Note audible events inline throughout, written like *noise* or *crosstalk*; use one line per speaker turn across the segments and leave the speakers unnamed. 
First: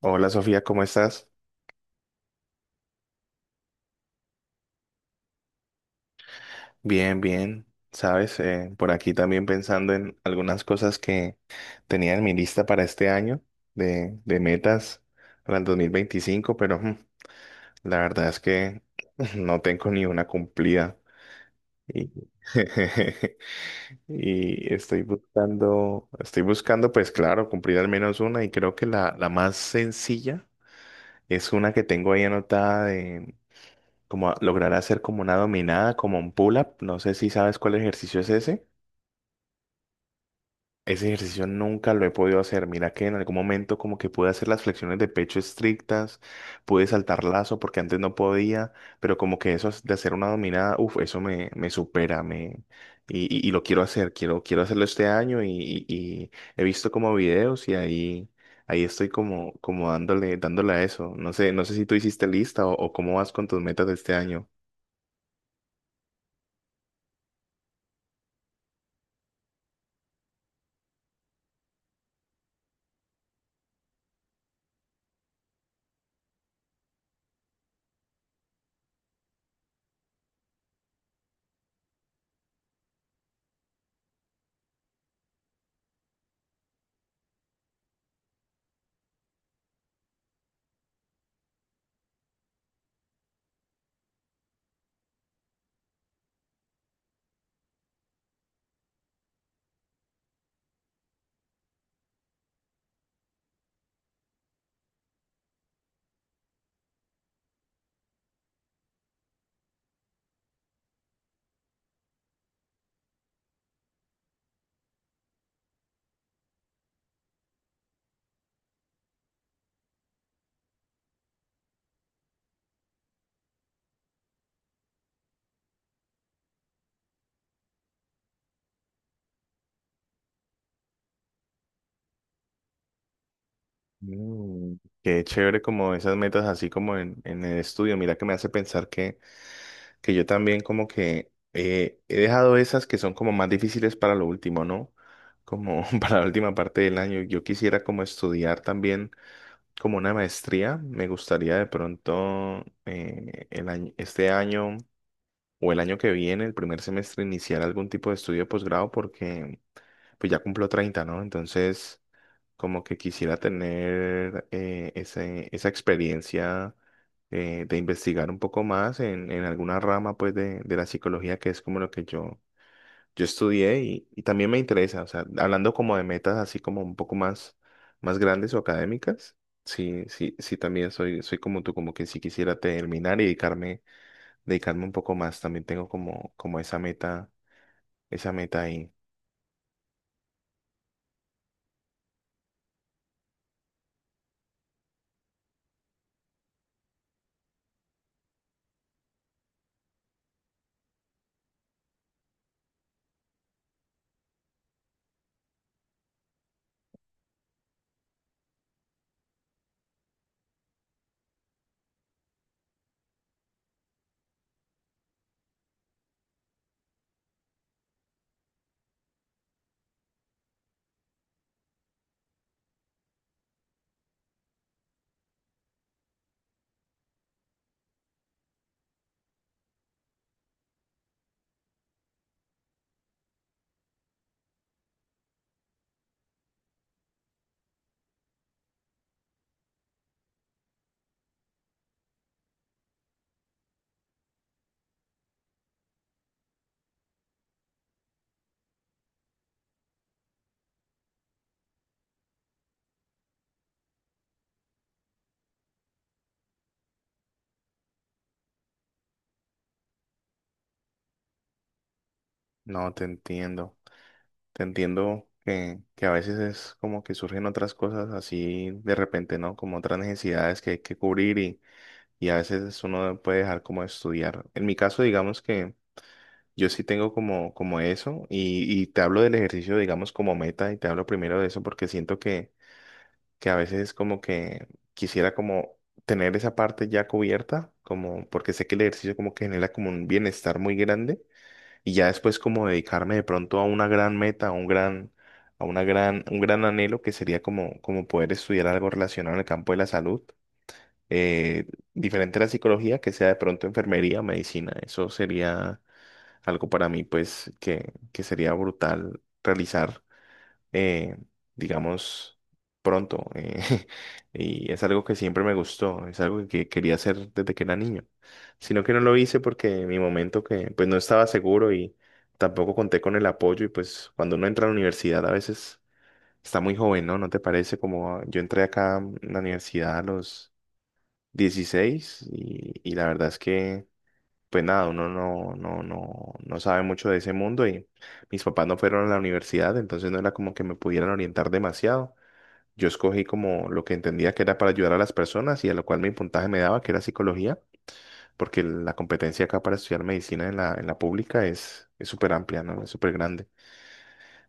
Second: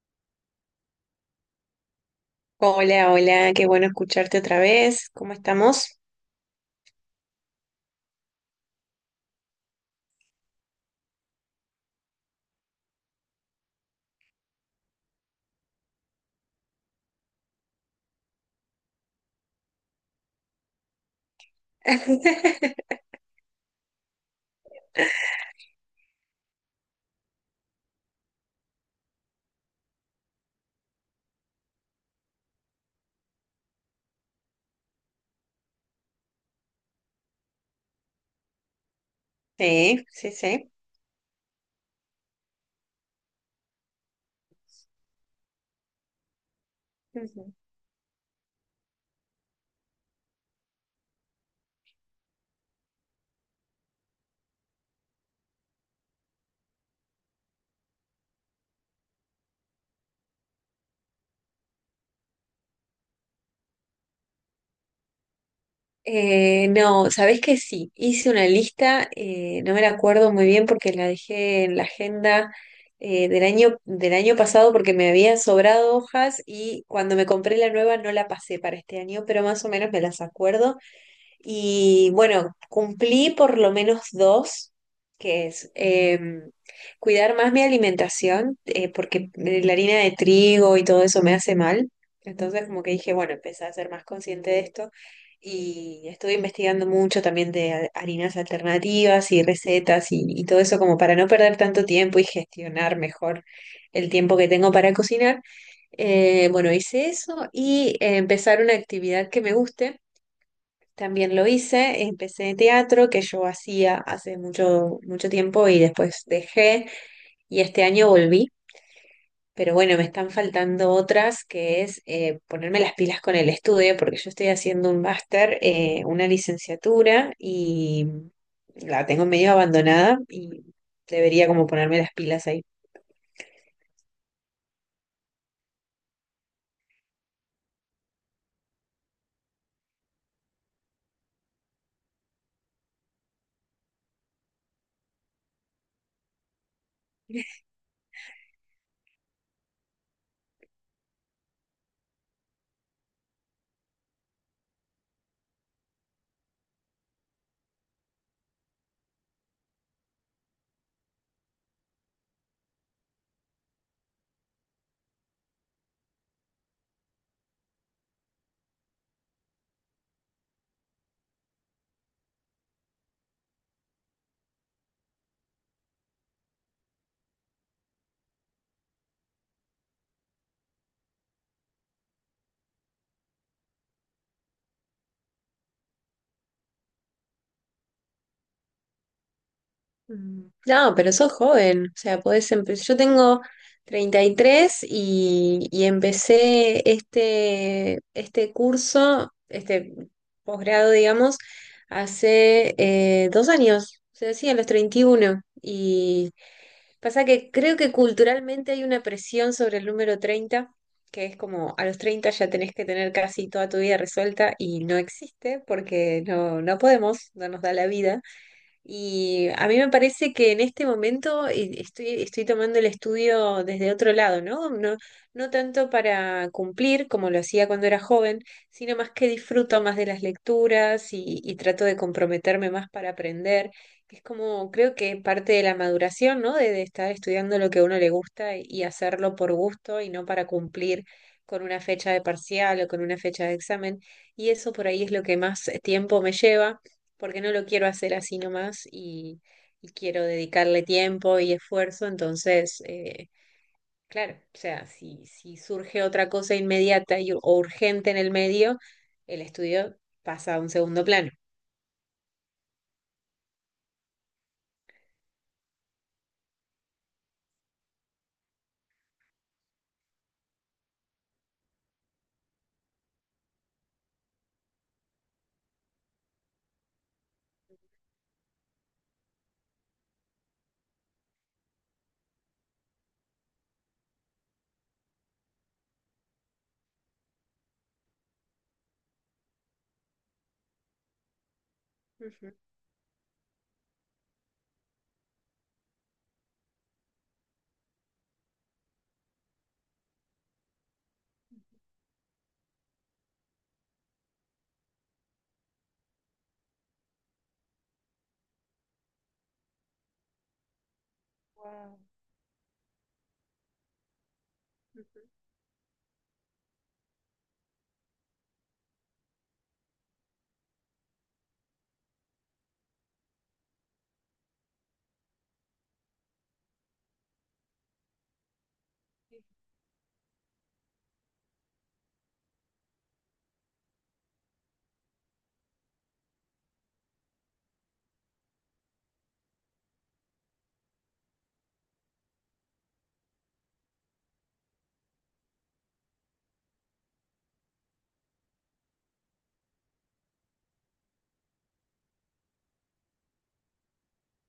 Hola Sofía, ¿cómo estás?
Hola, hola, qué bueno escucharte otra vez. ¿Cómo estamos?
Bien, bien. Sabes, por aquí también pensando en algunas cosas que tenía en mi lista para este año de metas para el 2025, pero la verdad es que *laughs* no tengo ni una cumplida. Y, *laughs*
*laughs*
y estoy buscando, pues claro, cumplir al menos una y creo que la más sencilla es una que tengo ahí anotada como lograr hacer como una dominada, como un pull-up. No sé si sabes cuál ejercicio es ese.
Sí, sí, sí.
Ese ejercicio nunca lo he podido hacer. Mira que en algún momento como que pude hacer las flexiones de pecho estrictas, pude saltar
Ujú.
lazo porque antes no podía, pero como que eso es de hacer una dominada, uff, eso me supera. Y, y lo quiero hacer, quiero hacerlo este año y, y he visto como videos y ahí estoy como dándole a eso. No sé si tú hiciste lista o cómo vas con tus metas de este año.
No, sabés que sí, hice una lista. No me la acuerdo muy bien porque la dejé en la agenda del año pasado porque me habían sobrado hojas y cuando me compré la nueva no la pasé para este año, pero más o menos me las acuerdo. Y bueno, cumplí por lo menos dos, que es cuidar más mi alimentación, porque la harina de trigo y todo eso me hace mal. Entonces como que dije, bueno, empecé a ser más consciente de esto y estuve investigando mucho también de harinas alternativas y recetas y todo eso como para no perder tanto tiempo y gestionar mejor el tiempo que tengo para cocinar. Bueno, hice eso y empezar una actividad que me guste también lo hice, empecé teatro que yo hacía hace mucho, mucho tiempo y después dejé, y este año volví. Pero bueno, me están faltando otras, que es ponerme las pilas con el estudio, porque yo estoy haciendo un máster, una licenciatura, y la tengo medio abandonada y debería como ponerme las pilas ahí.
Mm, Qué chévere como esas metas así como en, el estudio. Mira que me hace pensar que yo también como que he dejado esas que son como más difíciles para lo último, ¿no? Como *laughs* para la última parte del año. Yo quisiera como estudiar también como una maestría. Me gustaría de pronto el año, este año o el año que viene, el primer semestre, iniciar algún tipo de estudio de posgrado porque pues ya cumplo 30, ¿no? Entonces como que quisiera tener esa experiencia de investigar un poco más en, alguna rama pues de, la psicología que es como lo que yo estudié y, también me interesa, o sea, hablando como de metas así como un poco más, más grandes o académicas, sí, sí, sí también soy como tú, como que sí quisiera terminar y dedicarme un poco más, también tengo como, esa meta ahí.
Mm. No, pero sos joven, o sea, podés empezar. Yo tengo 33 y empecé este curso, este posgrado, digamos, hace 2 años. O sea, sí, a los 31. Y pasa que creo que culturalmente hay una presión sobre el número 30, que es como, a los 30 ya tenés que tener casi toda tu vida resuelta, y no existe porque no, no podemos, no nos da la vida. Y a mí me parece que en este momento estoy tomando el estudio desde otro lado, ¿no? No, no tanto para cumplir como lo hacía cuando era joven, sino más, que disfruto más de las lecturas y trato de comprometerme más para aprender. Es como, creo que parte de la maduración, ¿no? De estar estudiando lo que a uno le gusta y hacerlo por gusto y no para cumplir con una fecha de parcial o con una fecha de examen. Y eso por ahí es lo que más tiempo me lleva, porque no lo quiero hacer así nomás, y quiero dedicarle tiempo y esfuerzo. Entonces, claro, o sea, si surge otra cosa inmediata y, o urgente en el medio, el estudio pasa a un segundo plano.
No, te entiendo. Te entiendo que a veces es como que surgen otras cosas así de repente, ¿no? Como otras necesidades que hay que cubrir y, a veces uno puede dejar como de estudiar. En mi caso, digamos que yo sí tengo como, eso y, te hablo del ejercicio, digamos, como meta y te hablo primero de eso porque siento que a veces es como que quisiera como tener esa parte ya cubierta, como porque sé que el ejercicio como que genera como un bienestar muy grande y ya después
Ujú.
como dedicarme de pronto a una gran meta, a un gran, a una gran, un gran anhelo que sería como, como poder estudiar algo relacionado en el campo de la salud, eh, diferente a la psicología, que sea de pronto enfermería, medicina, eso sería algo para mí pues que, sería brutal realizar eh,
Wow.
digamos, pronto. *laughs* Y es algo que siempre me gustó, es algo que quería hacer desde que era niño, sino que no lo hice porque en mi momento que pues no estaba seguro y tampoco conté con el apoyo y pues cuando uno entra a la universidad a veces está muy joven, ¿no? ¿No te parece? Como yo entré acá a la universidad a los 16 y, la verdad es que pues nada, uno no sabe mucho de ese mundo y mis papás no fueron a la universidad, entonces no era como que me pudieran orientar demasiado. Yo escogí como lo que entendía que era para ayudar a las personas y a lo cual mi puntaje me daba, que era psicología, porque la competencia acá para estudiar medicina en la, pública es súper amplia, ¿no? Es súper grande.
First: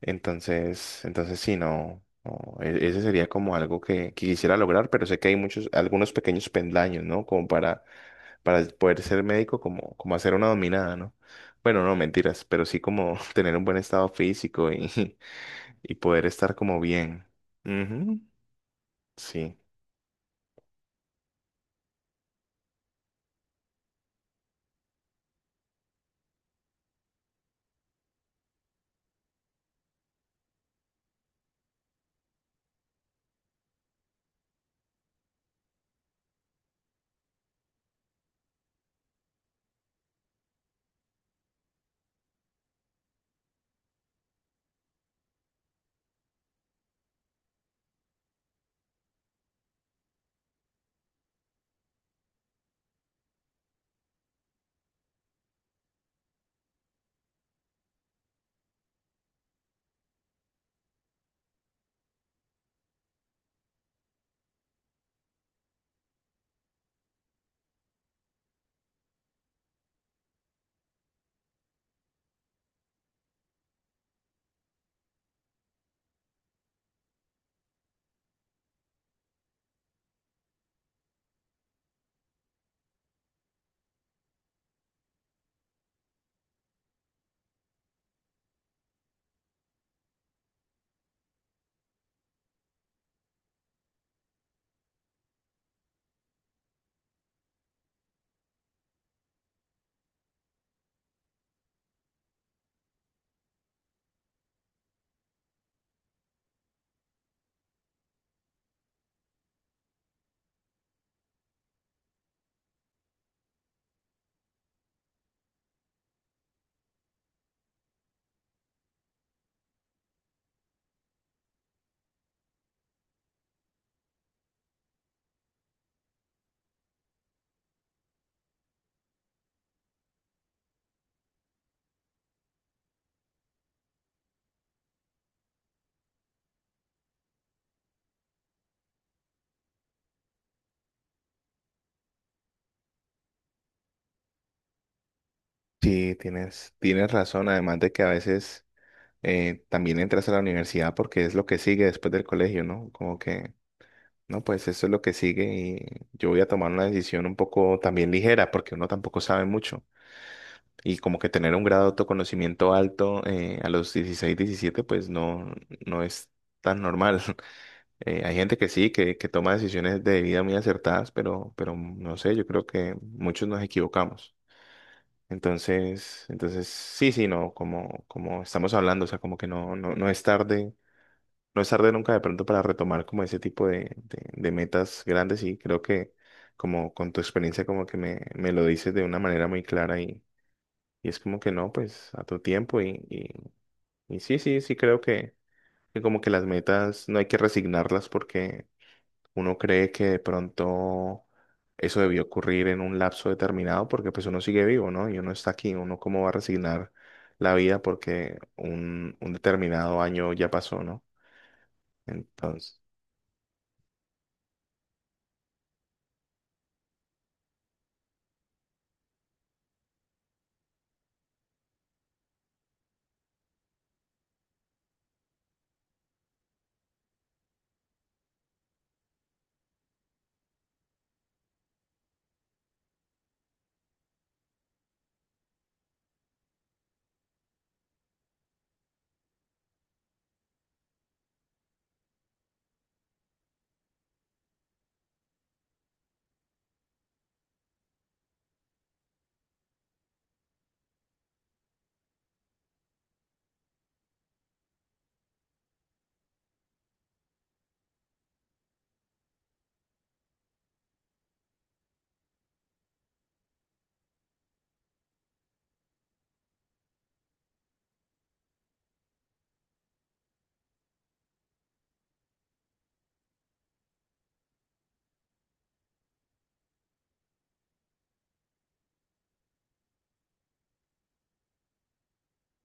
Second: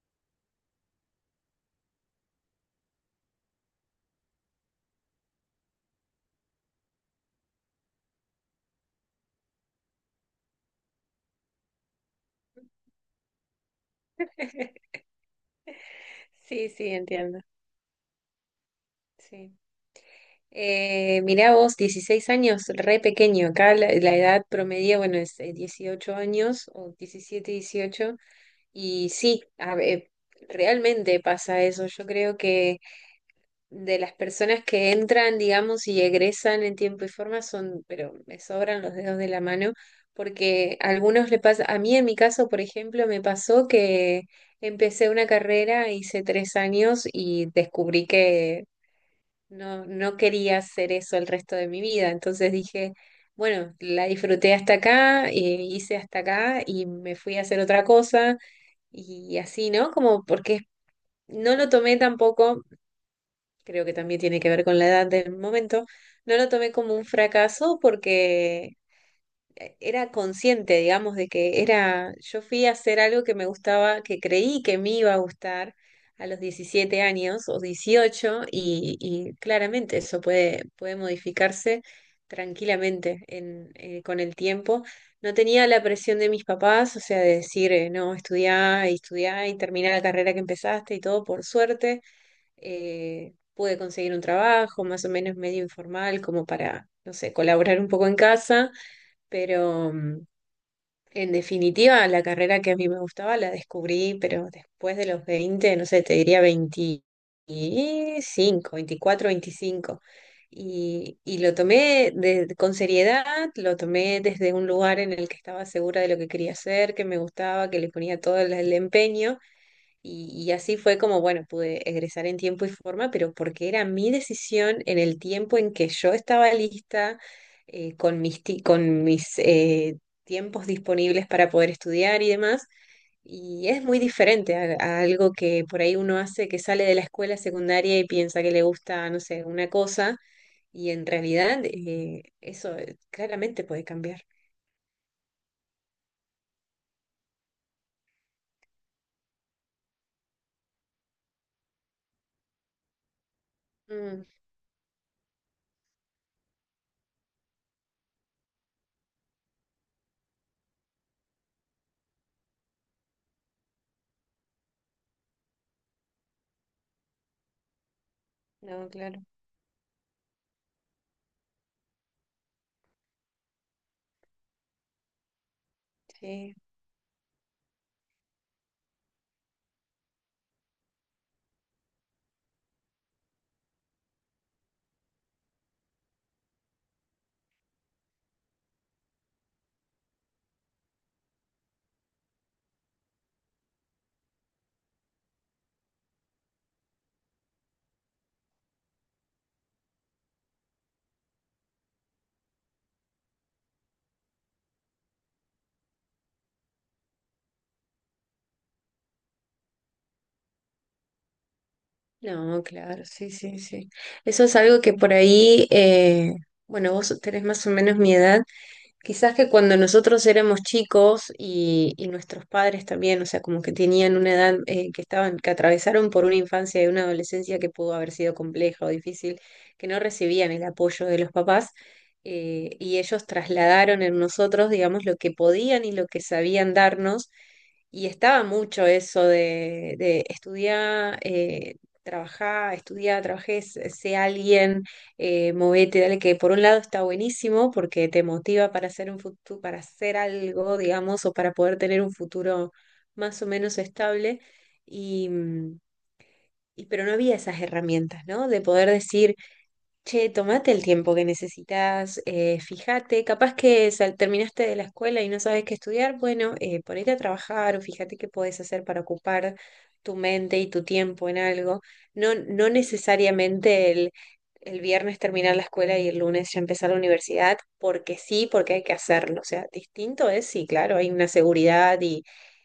Entonces, sí, no, no, ese sería como algo que quisiera lograr, pero sé que hay muchos, algunos pequeños pendaños, ¿no? Como para poder ser médico, como, hacer una dominada, ¿no? Bueno, no, mentiras, pero sí como *laughs* tener un buen estado físico y,
*laughs*
*laughs* y poder estar
Sí,
como
sí,
bien.
entiendo.
Ujú,
Sí.
Sí,
Mirá vos, 16 años, re pequeño. Acá la edad promedio, bueno, es 18 años o 17, 18 Y sí, realmente pasa eso. Yo creo que de las personas que entran, digamos, y egresan en tiempo y forma son, pero me sobran los dedos de la mano, porque a algunos le pasa. A mí en mi caso, por ejemplo, me pasó que empecé una carrera, hice 3 años y descubrí que no, no quería hacer eso el resto de mi vida. Entonces dije, bueno, la disfruté hasta acá, hice hasta acá y me fui a hacer otra cosa. Y así, ¿no? Como porque es, no lo tomé tampoco, creo que también tiene que ver con la edad del momento, no lo tomé como un fracaso, porque era consciente, digamos, de que era, yo fui a hacer algo que me gustaba, que creí que me iba a gustar a los 17 años o 18, y claramente eso puede modificarse tranquilamente con el tiempo. No tenía la presión de mis papás, o sea, de decir, no, estudiá y estudiá y terminá la carrera que empezaste y todo. Por suerte pude conseguir un trabajo más o menos medio informal como para, no sé, colaborar un poco en casa, pero en definitiva la carrera que a mí me gustaba la descubrí, pero después de los 20, no sé, te diría 25, 24, 25 Y lo tomé con seriedad, lo tomé desde un lugar en el que estaba segura de lo que quería hacer, que me gustaba, que le ponía todo el empeño. Y así fue como, bueno, pude egresar en tiempo y forma, pero porque era mi decisión, en el tiempo en que yo estaba lista, con mis tiempos disponibles para poder estudiar y demás. Y es muy diferente a algo que por ahí uno hace que sale de la escuela secundaria y piensa que le gusta, no sé, una cosa, y en realidad eso claramente puede cambiar.
sí, tienes razón, además de que a veces también entras a la universidad porque es lo que sigue después del colegio, ¿no? Como que,
Mm,
no, pues eso es lo que sigue y yo voy a tomar una decisión un poco también ligera porque uno tampoco sabe mucho. Y como que tener un grado de autoconocimiento alto a los 16 17 pues no es tan normal. *laughs* Hay gente que
no,
sí, que,
claro,
que toma decisiones de vida muy acertadas, pero no sé, yo creo que muchos nos equivocamos. Entonces,
sí.
entonces sí, sí, no, como estamos hablando, o sea, como que no, no es tarde, no es tarde nunca de pronto para retomar como ese tipo de, de metas grandes y creo que como con tu experiencia como que me lo dices de una manera muy clara y es como que no, pues a tu tiempo. Y sí, sí, sí creo que como que las metas no hay que resignarlas porque uno cree que de pronto eso debió ocurrir en un lapso determinado porque pues uno sigue vivo, ¿no? Y uno está aquí, uno cómo va a resignar la vida porque un determinado año ya pasó, ¿no?
No,
Entonces,
claro, sí, sí, sí. Eso es algo que por ahí, bueno, vos tenés más o menos mi edad. Quizás que cuando nosotros éramos chicos, y nuestros padres también, o sea, como que tenían una edad que atravesaron por una infancia y una adolescencia que pudo haber sido compleja o difícil, que no recibían el apoyo de los papás, y ellos trasladaron en nosotros, digamos, lo que podían y lo que sabían darnos. Y estaba mucho eso de estudiar, trabajar, estudiar, trabajé, sé alguien, movete, dale, que por un lado está buenísimo porque te motiva para hacer un futuro, para hacer algo, digamos, o para poder tener un futuro más o menos estable. Y, mm, pero no había esas herramientas, ¿no? De poder decir: che, tomate el tiempo que necesitas, fíjate, capaz que terminaste de la escuela y no sabes qué estudiar, bueno, ponete a trabajar, o fíjate qué podés hacer para ocupar tu mente y tu tiempo en algo. No, no necesariamente el viernes terminar la escuela y el lunes ya empezar la universidad, porque sí, porque hay que hacerlo. O sea, distinto es, sí, claro, hay una seguridad, y,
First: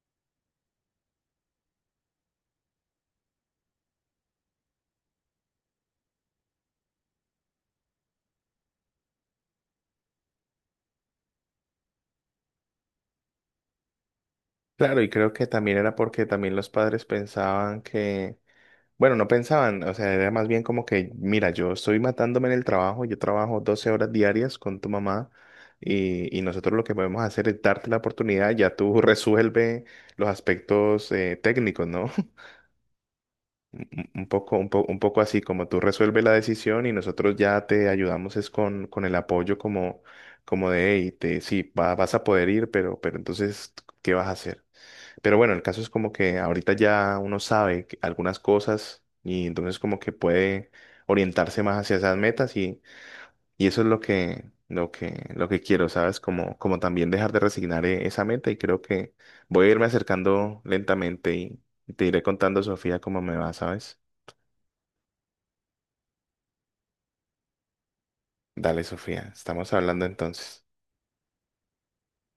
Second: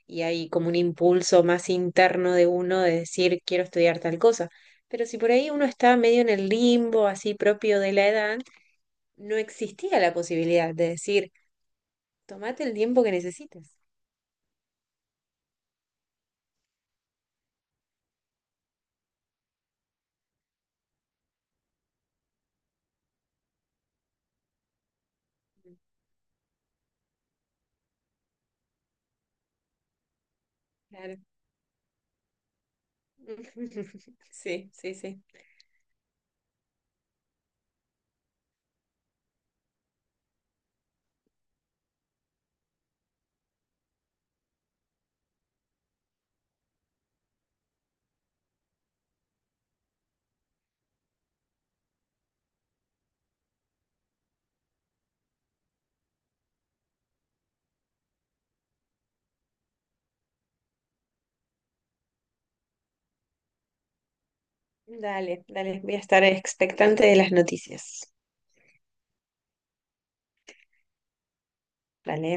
y hay como un impulso más interno de uno de decir, quiero estudiar tal cosa. Pero si por ahí uno estaba medio en el limbo, así propio de la edad, no existía la posibilidad de decir: tomate el tiempo que necesites.
claro, y creo que también era porque también los padres pensaban que bueno, no pensaban, o sea, era más bien como que, mira, yo estoy matándome en el trabajo, yo trabajo 12 horas diarias con tu mamá y, nosotros lo que podemos hacer es darte la oportunidad, ya tú *laughs* resuelve los aspectos
Claro.
técnicos, ¿no? *laughs* Un
*laughs*
un poco, un
Sí,
po-
sí,
un poco
sí.
así, como tú resuelves la decisión y nosotros ya te ayudamos es con, el apoyo como, de, hey, te, sí, vas a poder ir, pero entonces, ¿qué vas a hacer? Pero bueno, el caso es como que ahorita ya uno sabe algunas cosas y entonces como que puede orientarse más hacia esas metas y, eso es lo que, lo que quiero, ¿sabes? Como también dejar de resignar esa meta y creo que voy a irme acercando lentamente y te iré contando, Sofía, cómo me va, ¿sabes?
Dale, dale, voy a estar expectante de las noticias.
Dale, Sofía, estamos hablando entonces.
Dale.